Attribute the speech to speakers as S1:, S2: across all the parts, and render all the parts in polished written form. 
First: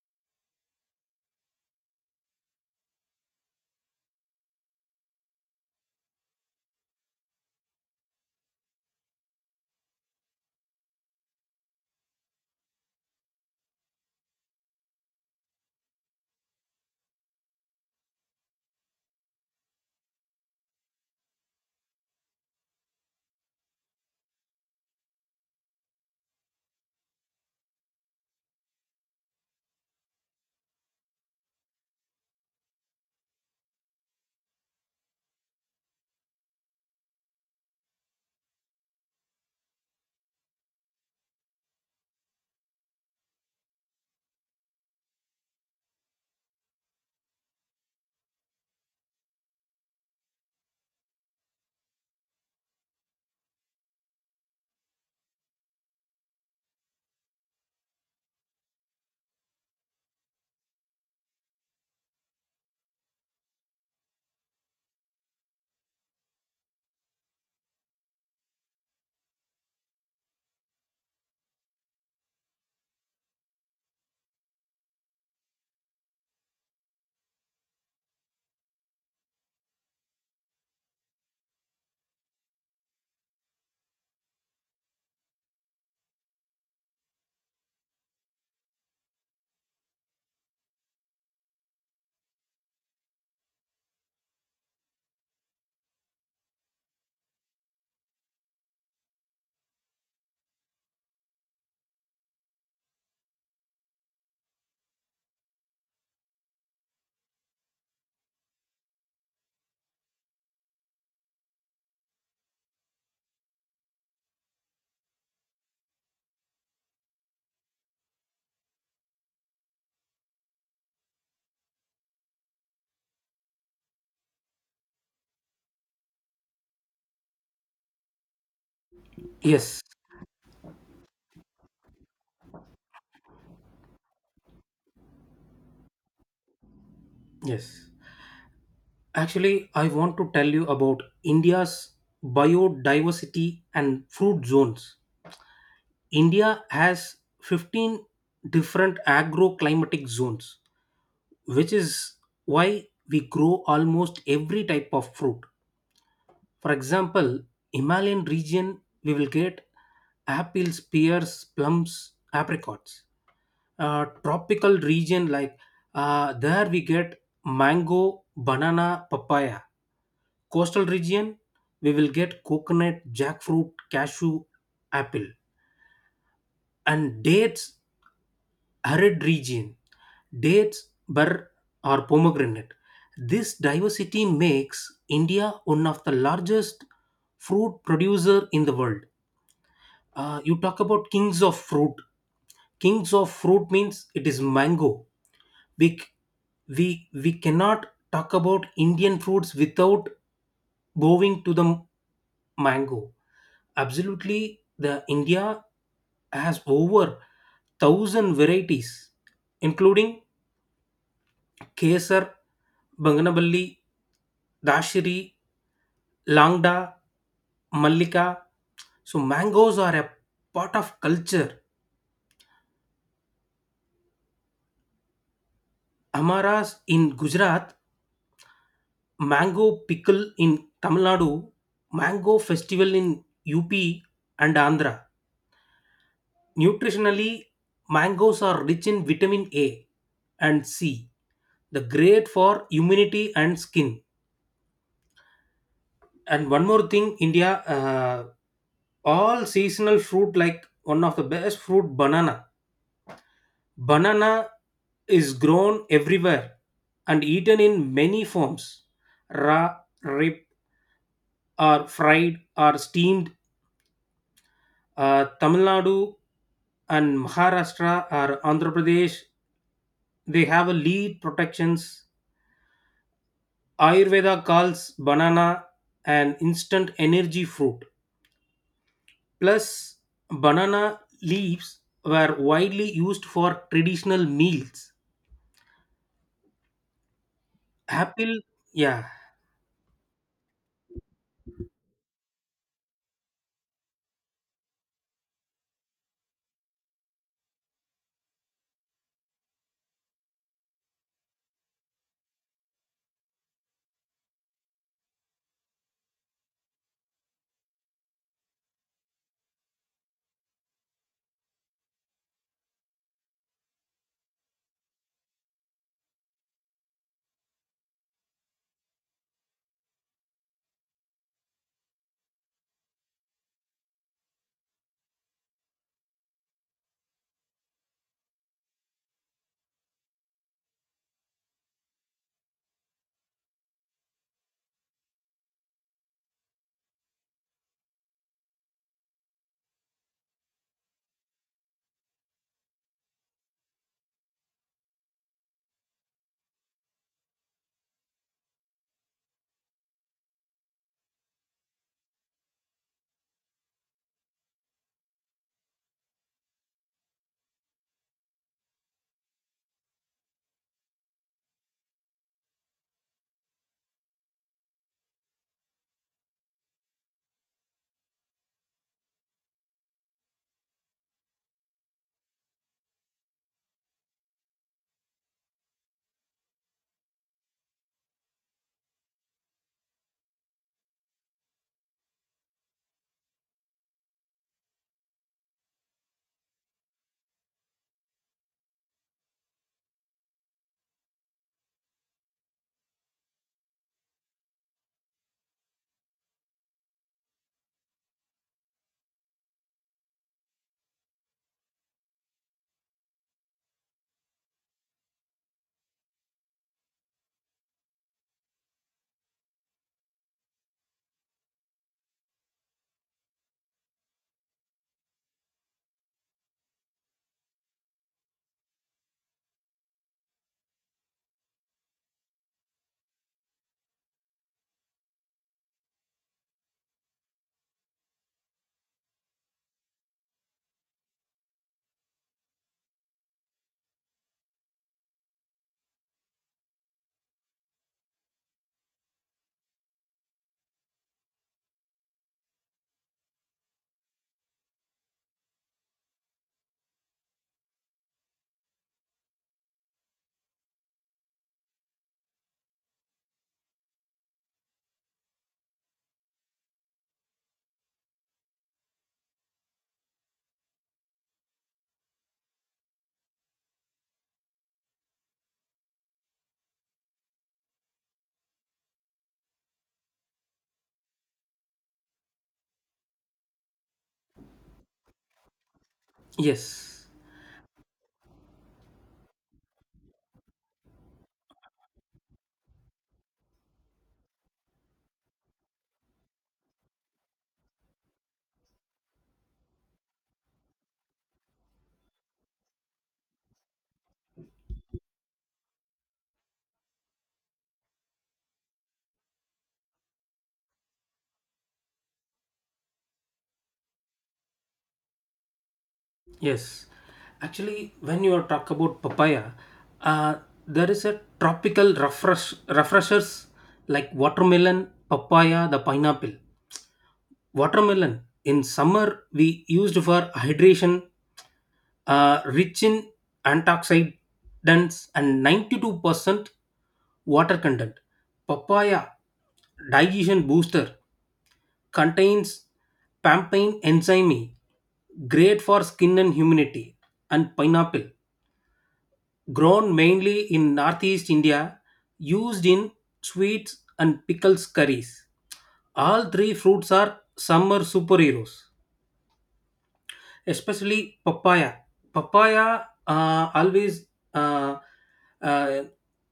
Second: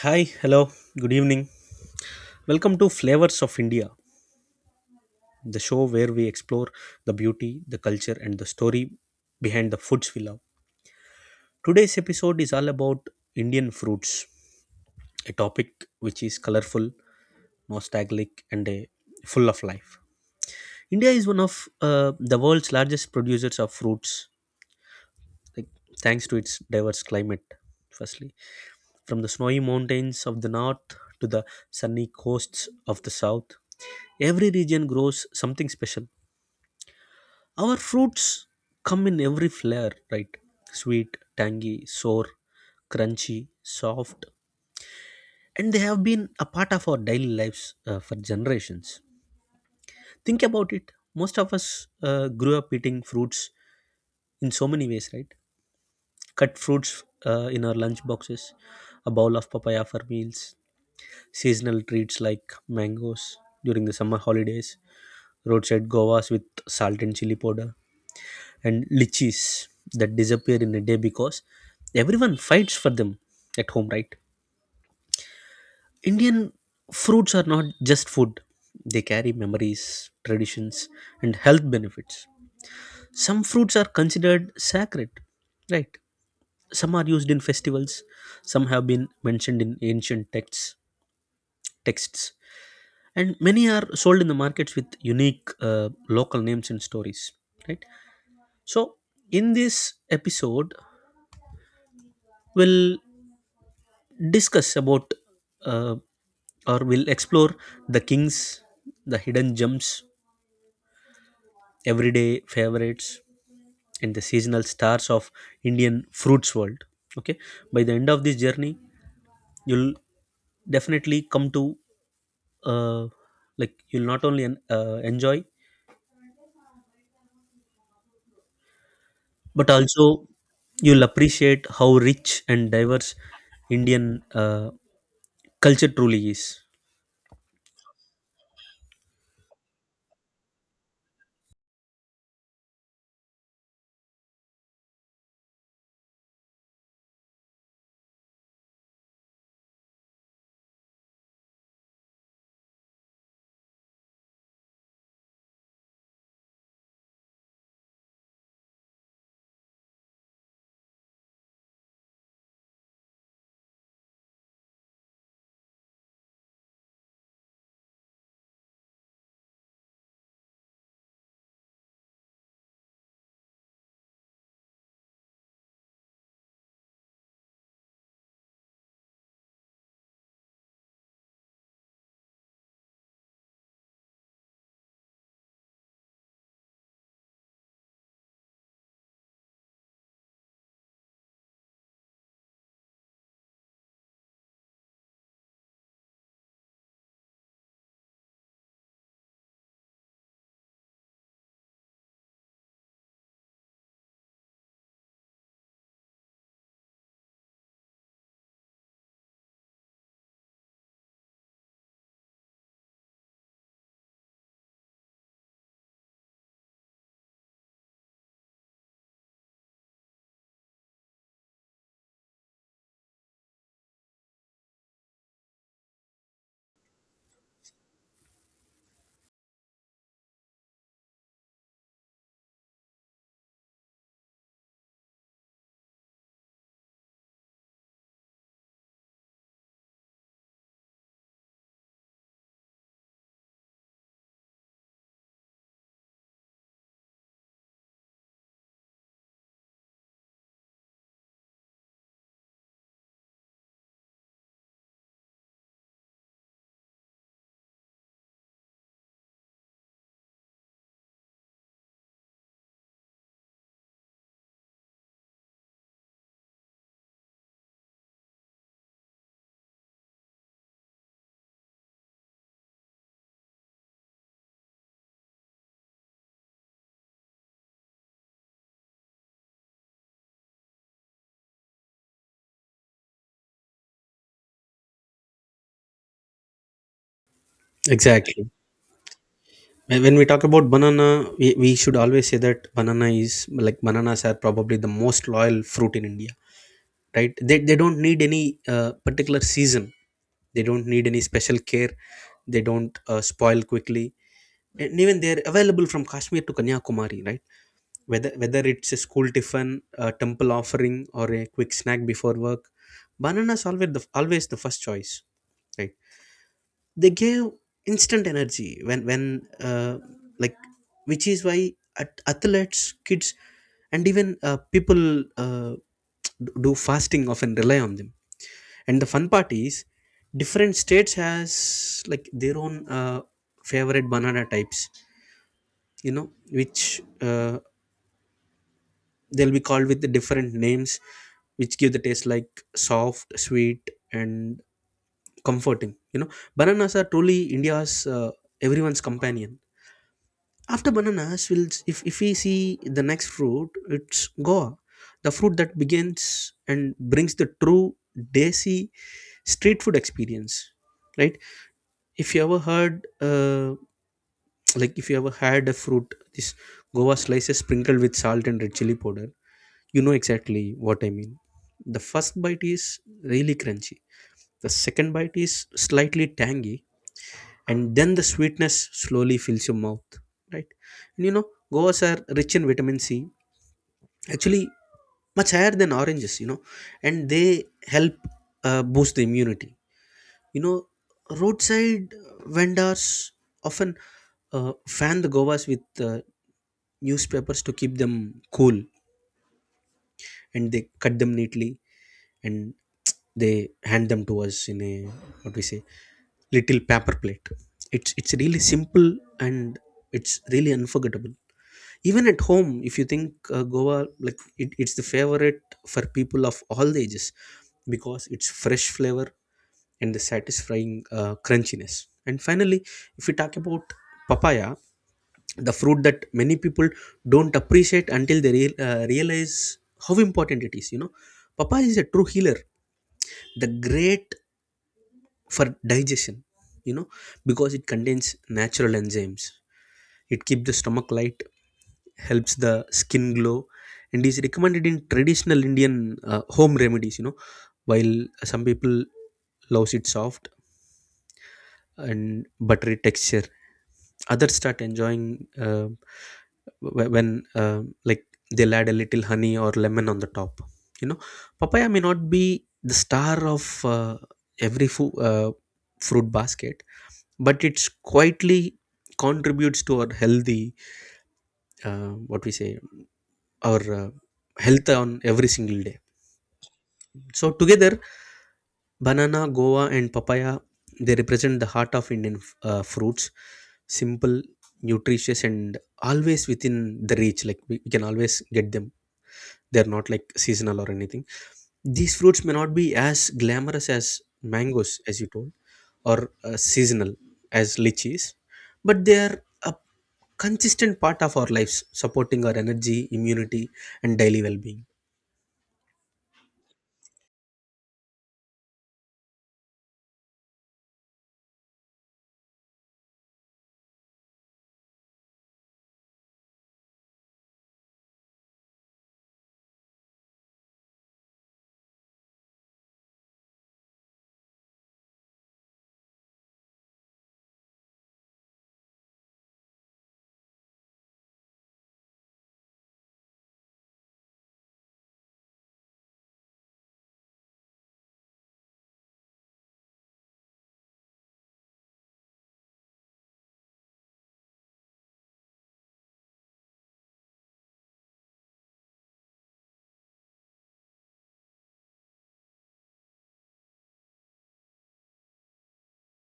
S1: Hi, hello, good evening. Welcome to Flavors of India, the show where we explore the beauty, the culture, and the story behind the foods we love. Today's episode is all about Indian fruits, a topic which is colorful, nostalgic, and full of life. India is one of the world's largest producers of fruits, like thanks to its diverse climate firstly from the snowy mountains of the north to the sunny coasts of the south, every region grows something special. Our fruits come in every flavor, right? Sweet, tangy, sour, crunchy, soft, and they have been a part of our daily lives for generations. Think about it, most of us grew up eating fruits in so many ways, right? Cut fruits in our lunch boxes, a bowl of papaya for meals, seasonal treats like mangoes during the summer holidays, roadside govas with salt and chili powder, and lichis that disappear in a day because everyone fights for them at home, right? Indian fruits are not just food, they carry memories, traditions, and health benefits. Some fruits are considered sacred, right? Some are used in festivals, some have been mentioned in ancient texts, texts, and many are sold in the markets with unique local names and stories. Right. So, in this episode, we'll discuss about uh, or we'll explore the kings, the hidden gems, everyday favorites, and the seasonal stars of Indian fruits world. Okay. By the end of this journey, you'll definitely come to uh, like you'll not only enjoy but
S2: Yes,
S1: also you'll appreciate how rich and diverse indian uh, culture truly is.
S2: yes. Actually, I want to tell you about India's biodiversity and fruit zones. India has 15 different agroclimatic zones, which is why we grow almost every type of fruit. For example, Himalayan region, we will get apples, pears, plums, apricots. Tropical region like there we get mango, banana, papaya, coastal region we will get coconut, jackfruit, cashew apple, and dates, arid region dates, bur, or pomegranate. This diversity makes india one of the largest fruit producer in the world. You talk about kings of fruit, kings of fruit means it is mango. We c- we we cannot talk about indian fruits without going to the mango. Absolutely, the India has over thousand varieties, including Kesar, Banganaballi, Dashiri, Langda, Mallika. So mangoes are a part of culture. Amaras in Gujarat, mango pickle in Tamil Nadu, mango festival in UP and Andhra. Nutritionally, mangoes are rich in vitamin A and C, the great for immunity and skin. And one more thing, india, all seasonal fruit like one of the best fruit banana, banana is grown everywhere and eaten in many forms, raw, rip, or fried, or steamed. Tamil nadu and maharashtra or andhra pradesh, they have a lead protections. Ayurveda calls banana an instant energy fruit. Plus, banana leaves were widely used for traditional meals. Apple,
S1: Exactly.
S2: yeah,
S1: When we talk about banana, we should always say that banana is like bananas are probably the most loyal fruit in India, right? They don't need any particular season, they don't need any special care, they don't spoil quickly. And even they're available from Kashmir to Kanyakumari, right? Whether it's a school tiffin, a temple offering, or a quick snack before work, bananas always the first choice, right? They gave instant energy when uh, like which is why at athletes, kids, and even people uh, do fasting often rely on them. And the fun part is different states has like their own favorite banana types, you know, which they'll be called with the different names, which give the taste like soft, sweet, and comforting, you know. Bananas are truly india's everyone's companion. After bananas, we'll if we see the next fruit, it's goa, the fruit that begins and brings the true desi street food experience, right? If you ever heard uh, like if you ever had a fruit, this goa slices sprinkled with salt and red chili powder, you know exactly what I mean. The first bite is really crunchy, the second bite is slightly tangy, and then the sweetness slowly fills your mouth, right? And you know, goas are rich in vitamin C, actually, much higher than oranges, you know, and they help boost the immunity. You know, roadside vendors often fan the govas with uh, newspapers to keep them cool, and they cut them neatly and they hand them to us in a, what we say, little paper plate. It's really simple, and it's really unforgettable. Even at home, if you think goa, like it's the favorite for people of all the ages because it's fresh flavor and the satisfying crunchiness. And finally, if we talk about papaya, the fruit that many people don't appreciate until they realize how important it is. You know, papaya is a true healer, the great for digestion, you know, because it contains natural enzymes. It keeps the stomach light, helps the skin glow, and is recommended in traditional indian home remedies, you know. While some people loves it soft and buttery texture, others start enjoying wh- when like they'll add a little honey or lemon on the top, you know. Papaya may not be the star of every fruit basket, but it's quietly contributes to our healthy, what we say, our health on every single day.
S2: yes,
S1: So together, banana, guava, and papaya, they represent the heart of Indian fruits. Simple, nutritious, and always within the reach. Like we can always get them. They're not like seasonal or anything. These fruits may not be as glamorous as mangoes, as you told, or seasonal as lychees, but they are a consistent part of our lives, supporting our energy, immunity, and daily well-being.
S2: yes. Actually, when you are talk about papaya, uh, there is a tropical refresh refreshers like watermelon, papaya, the pineapple. Watermelon in summer we used for hydration, rich in antioxidants and 92% water content. Papaya digestion booster contains pampain enzyme, E, great for skin and immunity. And pineapple, grown mainly in northeast India, used in sweets and pickles curries. All three fruits are summer superheroes, especially papaya. Papaya always uh, uh,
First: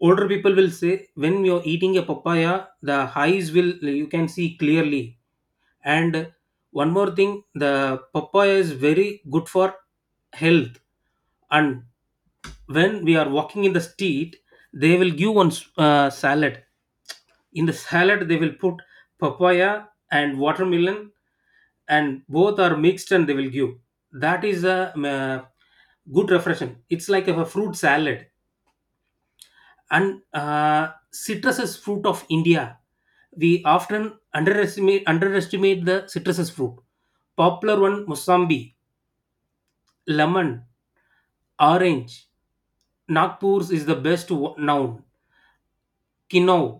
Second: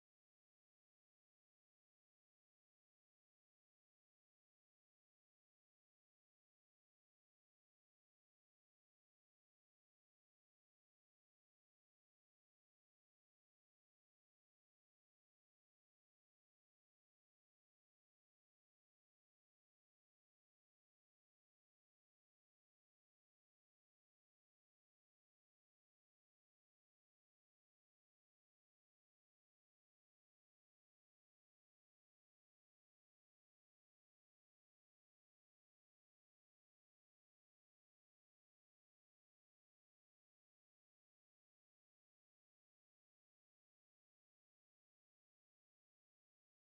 S2: older people will say when you're eating a papaya, the eyes will you can see clearly. And one more thing, the papaya is very good for health. And when we are walking in the street, they will give one salad. In the salad, they will put papaya and watermelon, and both are mixed, and they will give. That is a good refreshing. It's like a fruit salad. And citrus is fruit of india, we often underestimate the citrus fruit, popular one mosambi, lemon, orange. Nagpur's is the best known, quinoa,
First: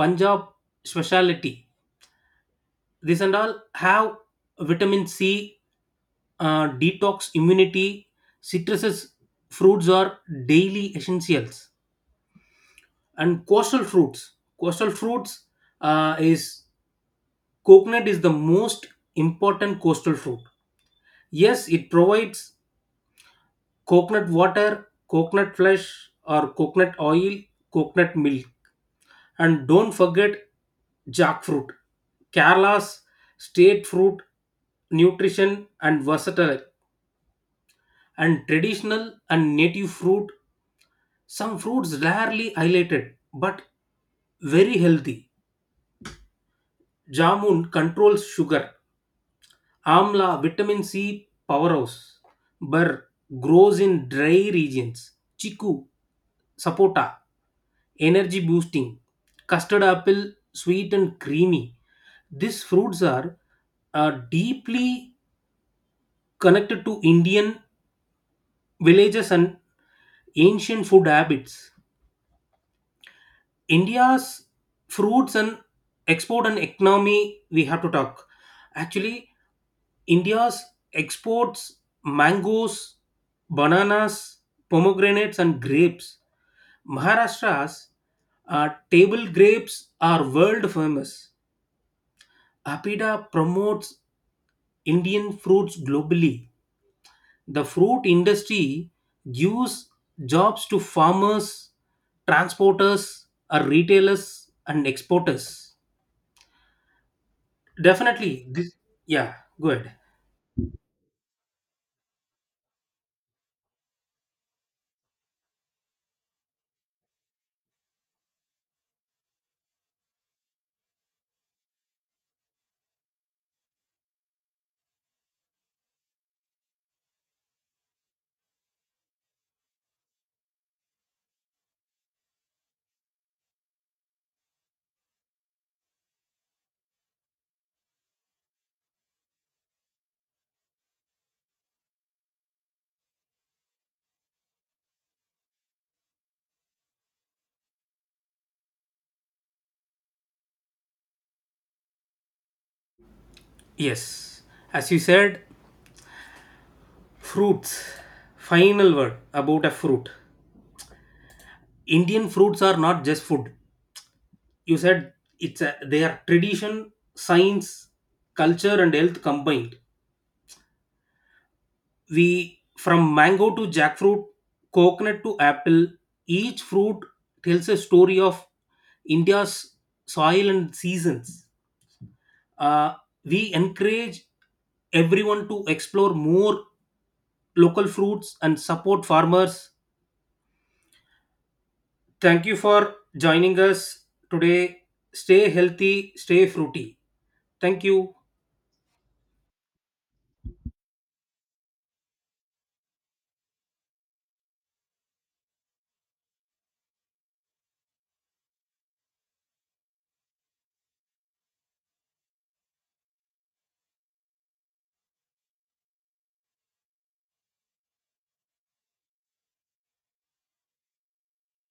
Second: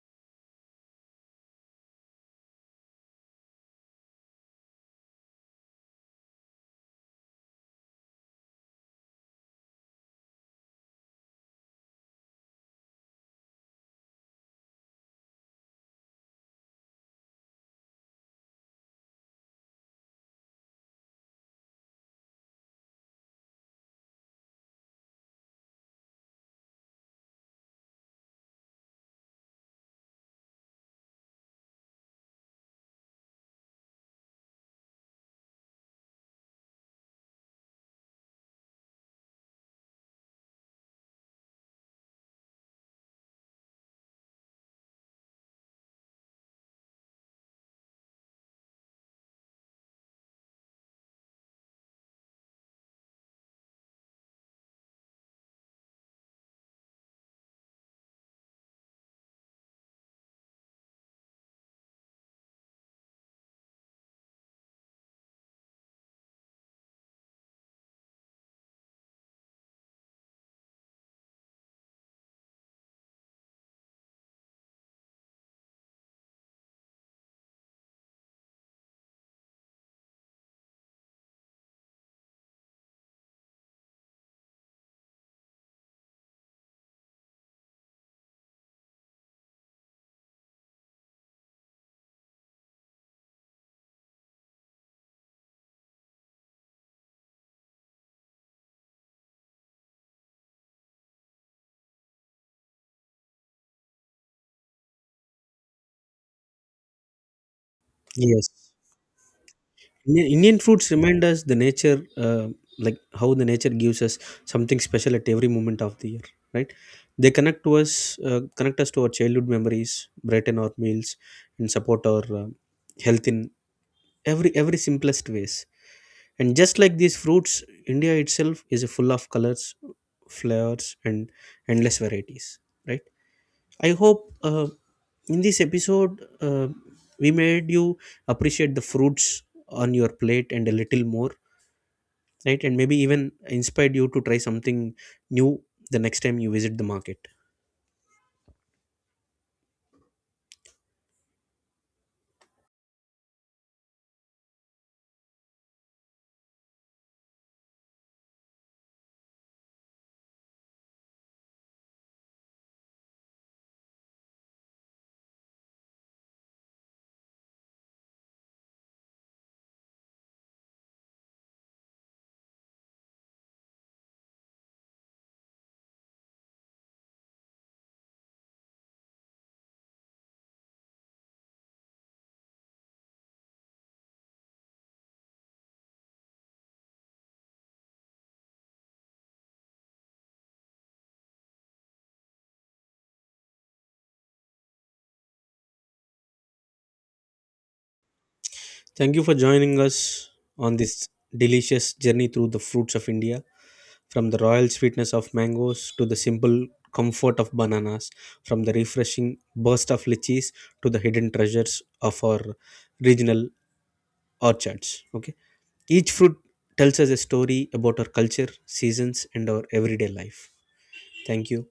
S2: punjab speciality. This and all have vitamin C, detox immunity. Citruses fruits are daily essentials. And coastal fruits is coconut is the most important coastal fruit. Yes, it provides coconut water, coconut flesh, or coconut oil, coconut milk. And don't forget jackfruit, Kerala's state fruit, nutrition and versatile, and traditional and native fruit. Some fruits rarely highlighted but very healthy. Jamun controls sugar, Amla, vitamin C powerhouse. Burr grows in dry regions. Chiku, sapota, energy boosting. Custard apple, sweet and creamy. These fruits are deeply connected to Indian villages and ancient food habits. India's fruits and export and economy, we have to talk. Actually, India's exports mangoes, bananas, pomegranates, and grapes. Maharashtra's table grapes are world famous. Apida promotes Indian fruits globally. The fruit industry gives jobs to farmers, transporters, or retailers and exporters.
S1: Yes.
S2: Definitely, this yeah, good.
S1: Indian foods remind us the nature, like how the nature gives us something special at every moment of the year, right? They connect to us, connect us to our childhood memories, brighten our meals, and support our health in every simplest ways. And just like these fruits, India itself is full of colors, flavors, and endless varieties, right? I hope in this episode we made you appreciate the fruits on your plate and a little more, right? And maybe even inspired you to try something new the next time you visit the market.
S2: Yes, as you said, fruits. Final word about a fruit. Indian fruits are not just food. You said it's a, they are tradition, science, culture, and health combined. We from mango to jackfruit, coconut to apple, each fruit tells a story of India's soil and seasons. Uh, we encourage everyone to explore more local fruits and support farmers. Thank you for joining us today. Stay healthy, stay fruity. Thank you.
S1: Thank you for joining us on this delicious journey through the fruits of India, from the royal sweetness of mangoes to the simple comfort of bananas, from the refreshing burst of lychees to the hidden treasures of our regional orchards. Okay. Each fruit tells us a story about our culture, seasons, and our everyday life. Thank you.